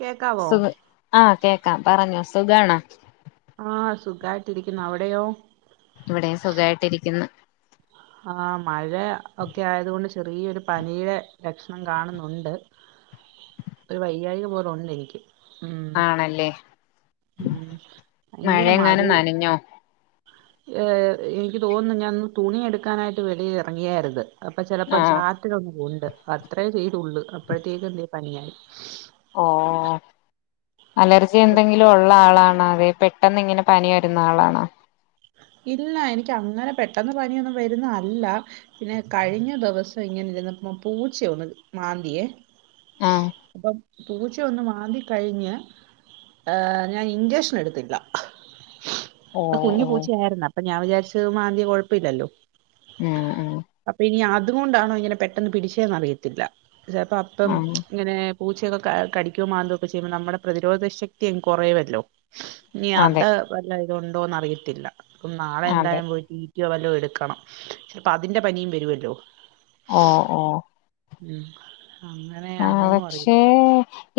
കേക്കാവോ സുഖ ആഹ് കേക്കാം പറഞ്ഞോ സുഖണോ? ആഹ് സുഖായിട്ടിരിക്കുന്നു അവിടെയോ? ഇവിടെയും സുഖമായിട്ടിരിക്കുന്ന്. ആഹ് മഴ ഒക്കെ ആയതുകൊണ്ട് ചെറിയൊരു പനിയുടെ ലക്ഷണം കാണുന്നുണ്ട്. ഒരു വൈയ്യായിക പോലോണ്ടനിക്ക്. ഉം ആണല്ലേ ഉം ഭയങ്കര മഴയെങ്ങാനും മഴയും. നനഞ്ഞോ ഏഹ്, എനിക്ക് തോന്നുന്നു ഞാനന്ന് തുണിയെടുക്കാനായിട്ട് വെളിയിൽ ഇറങ്ങിയായിരുന്നു. അപ്പൊ ചിലപ്പോ ആഹ് ചാറ്റിലൊന്നും ഉണ്ട് അത്രയേ ചെയ്തള്ളൂ അപ്പോഴത്തേക്കും ദേ പനിയായി. ഓഹ് അലർജി എന്തെങ്കിലും ഉള്ള ആളാണോ അതെ പെട്ടെന്ന് ഇങ്ങനെ പനി വരുന്ന ആളാണോ. ഇല്ല, എനിക്ക് അങ്ങനെ പെട്ടന്ന് പനിയൊന്നും വരുന്ന അല്ല. പിന്നെ കഴിഞ്ഞ ദിവസം ഇങ്ങനെ ഇരുന്നപ്പ പൂച്ച ഒന്ന് മാന്തിയെ. ആഹ് അപ്പം പുച്ചയൊന്ന് മാന്തി കഴിഞ്ഞ്. ആഹ്, ഞാൻ ഇൻചക്ഷൻ എടുത്തില്ല. ഓ കുഞ്ഞു ഓ പൂച്ച ആയിരുന്നു അപ്പൊ ഞാൻ വിചാരിച്ച മാന്തിയ കുഴപ്പമില്ലല്ലോ. ഉം ഉം അപ്പൊ ഇനി അതുകൊണ്ടാണോ ഇങ്ങനെ പെട്ടെന്ന് പിടിച്ചന്നറിയത്തില്ല ചിലപ്പോ. ഇപ്പം ആഹ് ഇങ്ങനെ പൂച്ചയൊക്കെ ക കടിക്കോ മന്തക്കെ ചെയ്യുമ്പോൾ നമ്മുടെ പ്രതിരോധ ശക്തി കുറയവല്ലോ. ഇനി അതെ അത് വല്ലത് ഉണ്ടോന്ന് അറിയത്തില്ല അപ്പം നാളെ അതെ എന്തായാലും പോയിട്ട് സുചിയോവല്ലോ എടുക്കണം ചിലപ്പോ അതിന്റെ പനിയും വരുമല്ലോ. ഓഹ് ഓഹ് ഉം അങ്ങനെ ആഹ് ആണോന്ന് പക്ഷേ അറിയട്ടെ.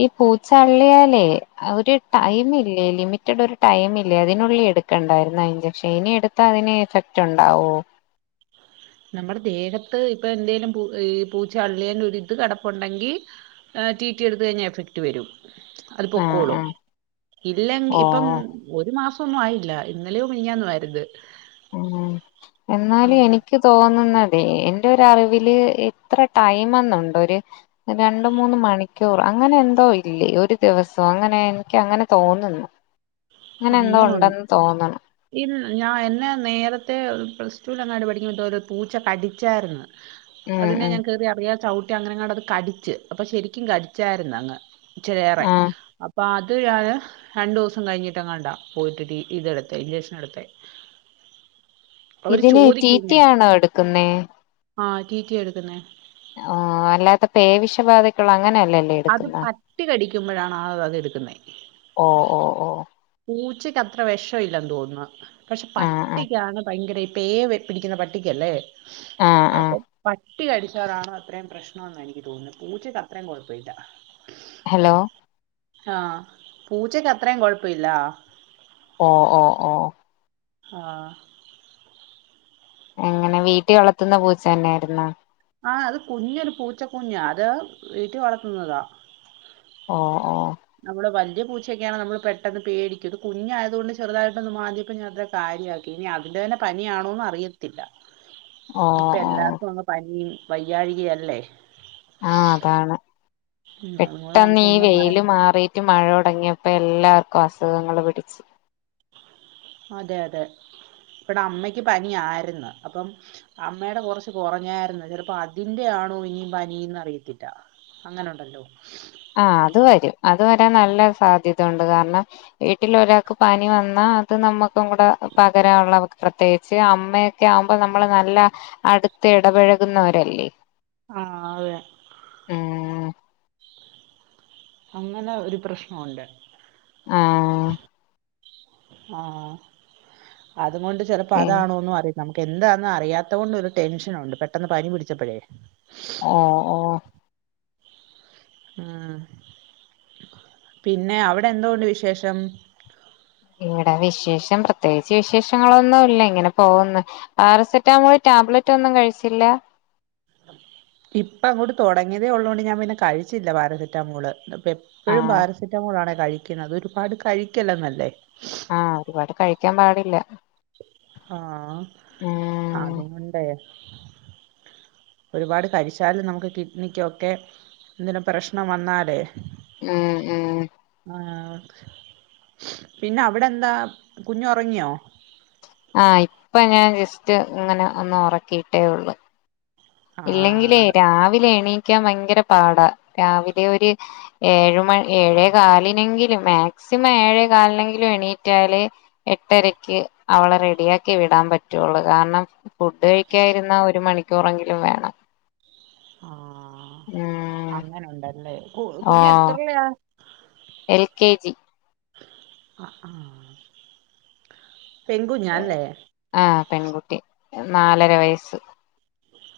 ഈ പൂച്ചള്ളിയാലേ അവര് ആ, ടൈമ ല്ലേ ലിമിറ്റഡ് ഒരു ടൈം ഇല്ലേ അതിനുള്ളിൽ എടുക്കണ്ടായിരുന്ന ഇൻചക്ഷൻ ഇനി എടുത്താ അതിന് എഫക്റ്റ് ഉണ്ടാവോ. നമ്മുടെ ദേഹത്ത് ഇപ്പൊ എന്തേലും പ പൂച്ച അള്ളിയൽ ഒരുരിത് കടപ്പുണ്ടെങ്കിൽ ട്ടീ ട്ടി എടുത്ത് കഴിഞ്ഞാല് എഫക്ട് വരും അത് ആഹ് പൊക്കോളും ആഹ് ഇല്ലങ്കി ഇപ്പം ഓ ഒരു മാസെന്നും ആയില്ല ഇന്നലെയോ മിഞ്ഞാന്നെ ആയിരുന്നു. ഉം എന്നാലും എനിക്ക് എനിക്ക് തോന്നുന്നതെ എന്റെ ഒരു അറിവില് എത്ര ടൈമന്നുണ്ട് ഒര് രണ്ട് മൂന്ന് മണിക്കൂർ അങ്ങനെ എന്തോ ഇല്ലേ ഒരു ദിവസം അങ്ങനെഎന്തോ എനിക്ക് അങ്ങനെ തോന്നുന്നു. അങ്ങനെ എന്തോ അങ്ങനുണ്ട്. ഉണ്ടെന്ന് തോന്നണ് ഞാൻ എന്നെ നേരത്തെ പ്ലസ്റ്റുലങ്ങാണ്ട് പഠിക്കുമ്പോത്തെരു പൂച്ച കടിച്ചായിരുന്നു. ഉം അതിനെ ഉം ഞാൻ കേറി അറിയാതെ ചവിട്ടി അങ്ങനെങ്ങാണ്ട് അത് കടിച്ച് അപ്പൊ ശരിക്കും കടിച്ചായിരുന്നു അങ്ങ്. [unintelligible] റെ ആഹ് അപ്പൊ അത് ഞാന് രണ്ടുസം കഴിഞ്ഞിട്ട് ട്ടങ്ങാണ്ടാ പോയിട്ട് ട്ടീ ട്ടി എടുത്തെ ഇഞ്ചക്ഷൻ എടുത്തെ. അവര് ഇതിന് ട്ടി ട്ടി ആണോ എടുക്കുന്നേ? ആഹ് റ്റി റ്റി എടുക്കുന്നേ ആ അല്ലാത്ത പേവിഷ ബാധയ്ക്കുള്ള അങ്ങനെല്ലല്ലേ അത് പട്ടി കടിക്കുമ്പഴാണ് ആ അത് എടുക്കുന്നേ ഓ ഓ ഓ പൂച്ചക്ക് അത്ര വെഷല്ലാന്ന് തോന്നുന്നു പക്ഷെ ആഹ് ആഹ് പട്ടിക്കാണ് ഭയങ്കര പേ പിടിക്ക്ണ പട്ടിക്കല്ലേ ആഹ് അപ്പൊ ആഹ് പട്ട് പട്ടി കടിച്ചാലാണ് അത്രയും പ്രശ്നമെന്ന് എനിക്ക് തോന്നുന്നെ പൂച്ചക്ക് അത്രയും കൊഴപ്പവില്ല ഹലോ ഹാ പൂച്ചക്ക് അത്രയും കൊഴപ്പവില്ല ഓ ഓ ഓ ആഹ് എങ്ങനെ വീട്ടിൽ വളത്തുന്ന പൂച്ച തന്നെയായിരുന്നോ ആ അത് കുഞ്ഞൊരു പൂച്ച കുഞ്ഞാ അത് വീട്ടി വളർത്തുന്നതാ ഓ ഓ നമ്മള് വല്ല്യ പൂച്ചക്കെയാണ് നമ്മള് പെട്ടെന്ന് പേടിക്കും കുഞ്ഞായതുകൊണ്ട് ചെറുതായിട്ടും മാന്ത്യപ്പം ഞാ ത്ര കാര്യക്കി ഇനി അതിന്റെ തന്നെ പനിയണോന്ന് അറിയ ത്തില്ല ഓ ഇപ്പ ഓ എല്ലാർക്കും അങ്ങ് പനിയും വയ്യാഴികയല്ലേ ആഹ് അതാണ് ഉം അതുകൂലെ പെട്ടെന്ന് നമുക്ക് ഈ ഒന്നും വെയില് പറയാം മാറിയിട്ട് മഴ തെടങ്ങിയപ്പോ എല്ലാവർക്കും അസുഖങ്ങള് പിടിച്ച് അതെ അതെ ഇവടെ അമ്മക്ക് പനിയാരുന്നു അപ്പം അമ്മാടെ കൊറച്ച് കൊറഞ്ഞായിരുന്നു ചെലപ്പോ അതിന്റെ ആണോ ഇനിയും പനീന്ന് അറിയത്തില്ല അങ്ങനെ ഉണ്ടല്ലോ ആഹ് അത് വരും അത് വരാൻ നല്ല സാധ്യത ഉണ്ട് കാരണം വീട്ടിൽ ഒരാൾക്ക് പനി വന്നാ അത് നമ്മക്കും കൂടെ പകരാനുള്ള പ്രത്യേകിച്ച് അമ്മയൊക്കെ ആകുമ്പോ നമ്മള് നല്ല അടുത്ത് ഇടപഴകുന്നവരല്ലേ ആ അതെ ഉം അങ്ങനെ ഒരു പ്രശ്നം ഉണ്ട് ആഹ് ആഹ് അതുകൊണ്ട് ചെലപ്പോ പിൻ അതാണോന്ന് അറി നമ്മക്ക് എന്താന്ന് അറിയാത്ത കൊണ്ട് ഒരു ടെൻഷനുണ്ട് പെട്ടെന്ന് പനി പിടിച്ചപ്പഴേ ഓ ഓ ഉം പിന്നെ അവിടെ എന്തോണ്ട് വിശേഷം ഇവിടെ വിശേഷം പ്രത്യേകിച്ച് വിശേഷങ്ങളൊന്നുല്ല ഇങ്ങനെ പോവുന്ന് പാരസെറ്റാമോള് ടാബ്ലറ്റ് ഒന്നും കഴിച്ചില്ല ഇപ്പം അങ്ങോട്ട് തെടങ്ങിയതേ ഒള്ളൊണ്ട് ഞാൻ പിന്നെ കഴിച്ചില്ല പാരസെറ്റമോള് എപ്പഴും ആഹ് പാരസെറ്റാമോളാണേ കഴിക്കുന്നത് അത് ഒരുപാട് കഴിക്കല്ലെന്നല്ലേ ആഹ് ഒരുപാട് കഴിക്കാൻ പാടില്ല ആഹ് ഉം അതു കൊണ്ടേ ഒരുപാട് കഴിച്ചാല് നമുക്ക് കിഡ്നിക്കൊക്കെ എന്തിന പ്രശ്നം വന്നാലേ ഉം ഉം ആഹ് പിന്നെ അവിടെ എന്താ കുഞ്ഞൊറങ്ങിയോ? ആഹ് ഇപ്പ ഞാൻ ജസ്റ്റ് ഇങ്ങനെ ഒന്ന് ഉറക്കിയിട്ടേ ഉള്ളു ആ ഇല്ലെങ്കിലേ രാവിലെ എണീക്കാൻ ഭയങ്കര പാടാ രാവിലെ ഒരു ഏഴ് മണി ഏഴേ കാലിനെങ്കിലും മാക്സിമം ഏഴേ കാലിനെങ്കിലും എണീറ്റാലെ എട്ടരക്ക് അവളെ റെഡിയാക്കി വിടാൻ പറ്റുവൊള്ളു കാരണം ഫുഡ് കഴിക്കാൻ ഇരുന്നാ ഒരു മണിക്കൂറെങ്കിലും വേണം ആഹ് ഉം അങ്ങനുണ്ടല്ലേ. കു കുഞ്ഞ് ഓഹ് എത്രയിലാ എൽ കെ ജി ആഹ് ആഹ് പെങ്കുഞ്ഞാല്ലേ ആഹ് പെൺകുട്ടി നാലര വയസ്സ്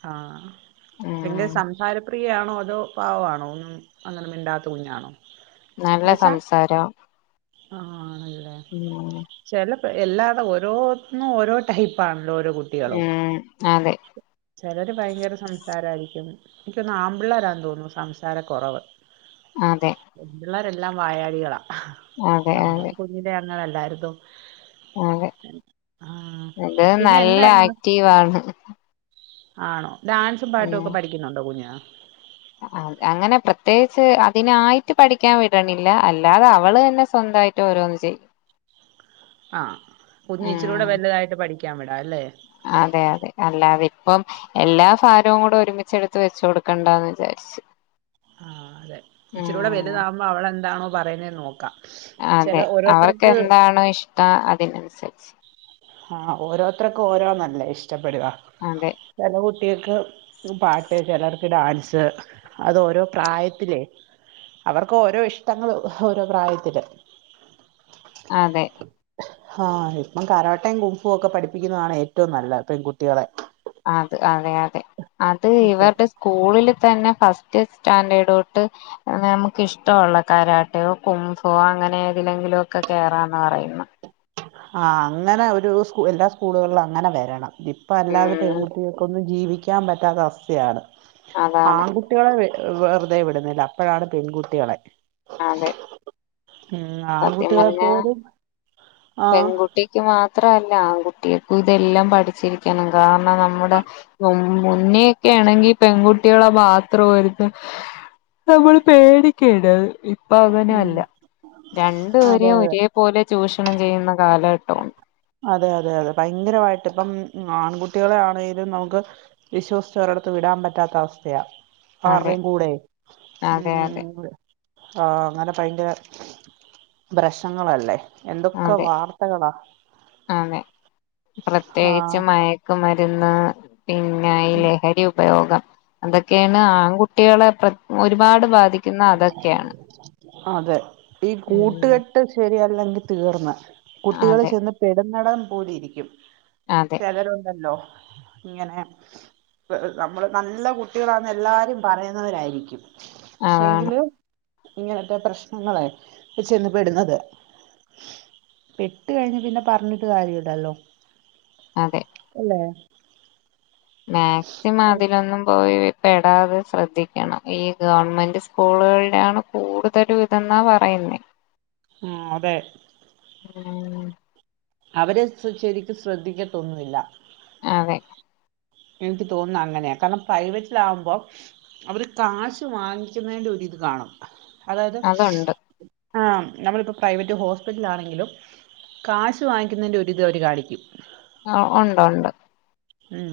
ആഹ് ഭയങ്കര ഉം സംസാര പ്രി യാണോ അതോ പാവാണോ? ഒന്നും അങ്ങനെ മിണ്ടാത്ത കുഞ്ഞാണോ? നല്ല സംസാരാ ആഹ് ആണല്ലേ ഉം ചെല പേ എല്ലാത ഓരോന്നും ഓരോ ടൈപ്പാണല്ലോ ഓരോ കുട്ടി ഉം അതെ ചിലര് ഭയങ്കര സംസാരായിരിക്കും എനിക്കൊന്ന് ആമ്പിള്ളേരാന്ന് തോന്നുന്നു സംസാര കുറവ് അതെ പെമ്പിള്ളേരെല്ലാം വായാടികളാ. അതെ നമ്മളും അതെ കുഞ്ഞിലെ അങ്ങനല്ലാരുന്നൊ അതെ ആഹ് ഇത് പിന്നെ നല്ല എന്തായിരുന്നു ഇന്ന് ആക്റ്റീവാണ് ആണോ ഡാൻസും പാട്ടും ഉം ഒക്കെ പഠിക്കുന്നുണ്ടോ കുഞ്ഞ് അങ്ങനെ പ്രത്യേകിച്ച് അതിനായിട്ട് പഠിക്കാൻ വിടണില്ല. അല്ലാതെ അവള് തന്നെ സ്വന്തായി ട്ട് ഓരോന്ന് ചെയ്യും ആഹ് കുഞ്ഞ് ഇച്ചിരി കൂടെ ഉം വലുതായിട്ട് പഠിക്കാൻ വിടാ അല്ലേ അതെ അതെ അല്ലാതെ ഇപ്പം എല്ലാ ഭാരവും കൂടെ ഒരുമിച്ചെടുത്ത് വെച്ചു കൊടുക്കണ്ടാന്ന് വിചാരിച്ചു ആഹ് അതെ ഇച്ചിരൂടെ ഉം വലുത് ആകുമ്പോ അവളെന്താണോ പറയുന്നേന്ന് നോക്കാം ചില അതെ അവർക്ക് ഓരോരുത്തർക്ക് എന്താണോ ഇഷ്ടം അതിനനുസരിച്ച് ആഹ് ഓരോരുത്തർക്കും ഓരോന്നല്ലേ ഇഷ്ടപ്പെടുവാ അതെ ചെല കുട്ടികൾക്ക് പാട്ട് ചിലർക്ക് ഡാൻസ് അത് ഓരോ പ്രായത്തിലേ അവർക്ക് ഓരോ ഇഷ്ടങ്ങൾ ഓരോ പ്രായത്തില് [inaudible] അതെ ആഹ് ഇപ്പം കരാട്ടയും കുംഫും ഒക്കെ പഠിപ്പിക്കുന്നതാണ് ഏറ്റവും നല്ലത് പെൺകുട്ടികളെ അത് അതെ അതെ അത് ഇവര്ടെ സ് സ്കൂളില് തന്നെ ഫസ്റ്റ് സ്റ്റാൻഡേർട് തൊട്ട് നമുക്കിഷ്ടമുള്ള കരാട്ടയോ കുംഫുവൊ അങ്ങനെ ഏതിലെങ്കിലും ഒക്കെ കേറാന്നാ പറയുന്നെ ആഹ് അങ്ങനെ ഒരു സ്കൂ എല്ലാ സ്കൂളുകളിലും അങ്ങനെ വരണം ഇപ്പം അല്ലാതെ ഉം പെൺകുട്ടികൾക്കൊന്നും ജീവിക്കാൻ പറ്റാത്ത അവസ്ഥയാണ് അതാണ് ആൺകു ട്ടികളെ വെറുതെ വിടുന്നില്ല. അപ്പഴാണ് പെൺകുട്ടികളെ അതെ ഉം സത്യം ആൺകുട്ടികളെ പറഞ്ഞാ പോലും ആഹ് പെൺകുട്ടിക്ക് മാത്രമല്ല ആൺകുട്ടികൾക്കും ഇതെല്ലാം പഠിച്ചിരിക്കണം കാരണം നമ്മുടെ മുന്നെയൊക്കെ ആണെങ്കി പെൺകുട്ടികളെ മാത്രം ആര്ന്ന് നമ്മള് പേടിക്കേണ്ട അത് ഇപ്പൊ അങ്ങനെ ഉം അല്ല അതെ രണ്ടുപരെയും അതെ ഒരേ പോലെ ചൂഷണം ചെയ്യുന്ന കാലഘട്ട അതെ അതെ അതെ ഭയങ്കരമായിട്ട് ഇപ്പം ആൺകുട്ടികളെ ആണെങ്കിലും നമുക്ക്. വിശ്വസിച്ച് ഒരിടത്ത് വിടാൻ പറ്റാത്ത അവസ്ഥയാ. അതെ ആരുടേം കൂടെ ഉം അതെ ആ അങ്ങനെ ഭയങ്കര പ്രശ്നങ്ങളല്ലേ എന്തൊക്കെ അതെ വാർ അതെ പ്രത്യേകിച്ച് ആഹ് മയ മയക്ക് മരുന്ന് പിന്നെ ഈ ലഹരി ഉപയോഗം. അതൊക്കെയാണ് ആൺകുട്ടികളെ പ്ര ഒരുപാട് ബാധി അതെ ഈ ഉം കൂട്ടുകെട്ട് ശരിയല്ലെങ്കിൽ തീർന്ന്. കുട്ടികൾ അതെ ചെന്ന് പെടുന്നടം പോലെ ഇരിക്കും അതെ ചിലരുണ്ടല്ലോ. ഇങ്ങനെ നമ്മള് നല്ല കുട്ടികളാന്ന് എല്ലാരും പറയുന്നവരായിരിക്കും. പക്ഷെ അതാണ് ങ്കിലും ഇങ്ങനത്തെ പ്രശ്നങ്ങളെ ചെന്ന് പെടുന്നത്. പെട്ട് കഴിഞ്ഞ പിന്നെ പറഞ്ഞിട്ട് കാര്യ ഇല്ലല്ലോ. അതെ അല്ലേ? മാക്സിമം അതിലൊന്നും. പോയ്‌ പെടാതെ ശ്രദ്ധിക്കണം ഈ ഗവൺമെന്റ് സ്കൂളുകളിലാണ് കൂടുതലും ഇതെന്നാ പറയുന്നേ. ഉം അതെ. ഉം അവര് ശരിക്കും ശ്രദ്ധിക്കത്തൊന്നുല്ല. അതെ എനിക്ക് തോന്നുന്നു അങ്ങനെയാണ് കാരണം പ്രൈവറ്റിലാകുമ്പോ. അവര് കാശ് വാങ്ങിക്കുന്നതിന്റെ ഒരിത് കാണും അതായത്. അതുണ്ട് ആഹ് നമ്മളിപ്പോ പ്രൈവറ്റ് ഹോസ്പിറ്റല് ആണെങ്കിലും. കാശ് വാങ്ങിക്കുന്നതിൻ്റെ ഒരിത് അവര് കാണിക്കും. ആ ഒണ്ട് ഒണ്ട്. ഉം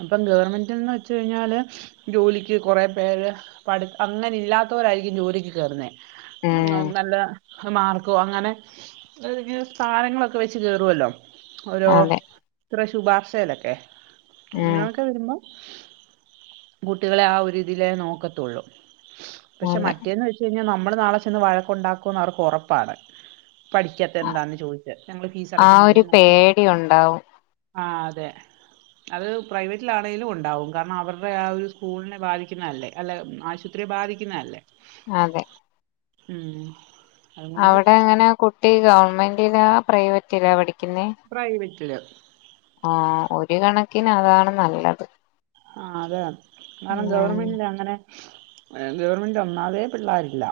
അപ്പം ഗവർമെന്റ്ന്ന് വെച്ച് കഴിഞ്ഞാല്. ജോലിക്ക് കുറ പേര് പഠി അങ്ങനെ ഇല്ലാത്തവരായിരിക്കും ജോലിക്ക് കയറുന്നേ. ഉം നല്ല മാർക്കോ അങ്ങനെ സ്ഥാനങ്ങളൊക്കെ വെച്ച് കേറുവല്ലോ. ഓരോ അതെ ഇത്ര ശുപാർശയിലൊക്കെ പിന്നെ ഉം ഒക്കെ വരുമ്പം കുട്ടികളെ ആ ഒരുതില നോക്കത്തുള്ളൂ. പക്ഷെ അതെ മറ്റേെന്ന് വെച്ച് കഴിഞ്ഞാൽ നമ്മള് നാളെ ചെന്ന് വഴക്കുണ്ടാക്കും എന്ന് അവർക്ക് ഉറപ്പാണ്. പഠിക്കാത്ത എന്താന്ന് ചോദിച് ഞങ്ങള് ഫീസ് ആ അടക്കുന്നല്ലേ ഒരു പേടി ഉണ്ടാവും ആ അതെ. അത് പ്രൈവറ്റിലാണെങ്കിലും ഉണ്ടാവും കാരണം അവരുടെ ആ ഒരു സ്കൂളിനെ ബാധിക്കുന്നതല്ലേ അല്ല ആശു ഒത്തിരി ബാധിക്കുന്നതല്ലേ. അതെ ഉം അതുകൊണ്ട് അവിടെ എങ്ങനെ കുട്ടി ഗവണ്മെന്റിലാ പ്രൈവറ്റിലാ പഠിക്കുന്നേ? പ്രൈവറ്റില് ആ ഒരു കണക്കിന് അതാണ് നല്ലത്. ആ അതെ കാരണം കാരണം ഉം ഗവൺമെന്റില് അങ്ങനെ. ഗവണ്മെന്റ് ഒന്നാമതെ പിള്ളേരില്ല.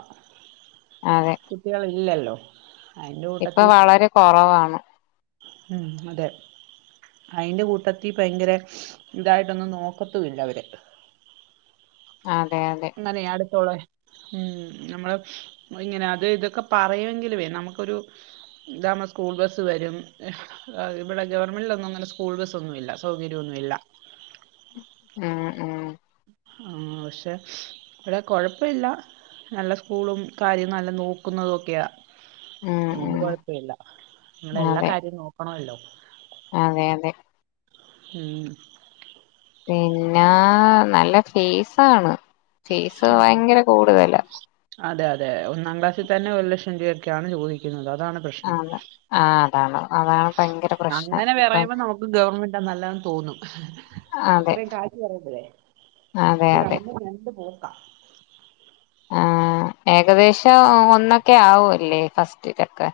അതെ കുട്ടികൾ ഇല്ലല്ലോ. ഇപ്പൊ വളരെ കുറവാണ്. ഉം അതെ. അയിന്റെ കൂട്ടത്തി ഭയങ്കര ഇതായിട്ടൊന്നും നോക്കത്തൂല്ല അവര്. അതെ അതെ. ഇന്നലയെ അടുത്തുള്ള ഉം നമ്മള് ഇങ്ങനെ അത് ഇതൊക്കെ പറയുമെങ്കിലുവേ നമുക്കൊരു ഇതാവുമ്പോ സ്കൂൾ ബസ് വരും ഇവിടെ ഗവൺമെന്റിൽ ഒന്നും ങ്ങനെ സ്കൂൾ ബസ്സ് ഒന്നും ഇല്ല സൗകര്യമൊന്നും ഇല്ല ഉം ഉം ആ പക്ഷെ ഇവിടെ കൊഴപ്പില്ല നല്ല സ്കൂളും കാര്യം നല്ല നോക്കുന്നതൊക്കെയാ ഉം അതു കൊണ്ട് ഉം കൊഴപ്പില്ല നിങ്ങടെ എല്ലാ അതെ കാര്യവും നോക്കണല്ലോ അതെ അതെ ഉം പിന്നെ നല്ല ഫീസാണ് ഫീസ് ആഹ് ഭയങ്കര കൂടുതലാ അതെ അതെ ഒന്നാം ക്ലാസ്സിൽ തന്നെ ഒരു ലക്ഷം രൂപൊക്കെയാണ് ചോദിക്കുന്നത് അതാണ് പ്രശ്നം അത ആഹ് അതാണ് അതാണ് ഭയങ്കര പ്രശ്നം ഇപ്പം ക്ക് ഗവൺമെന്റാ നല്ലതന്ന് തോന്നും അതെ അത്രയും കാശ് പറയുമ്പഴേ അതെ പക്ഷേ അതെ രണ്ടും രണ്ട് ബോക്കാ ആഹ് ഏകദേശം ഒന്നൊക്കെ ആവൂല്ലേ ഫസ്റ്റിലൊക്കെ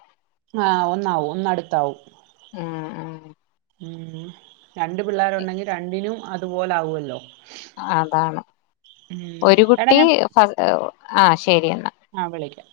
ആഹ് ഒന്നാവും ഒന്നടുത്താവും ഉം ഉം രണ്ട് പിള്ളേരുണ്ടെങ്കിൽ രണ്ടിനും അതുപോലെ ആവുല്ലോ അതാണ് ഒരു എടാ കുട്ടി ഞാൻ ആ ശരി എന്നാ ആഹ് വിളിക്കാം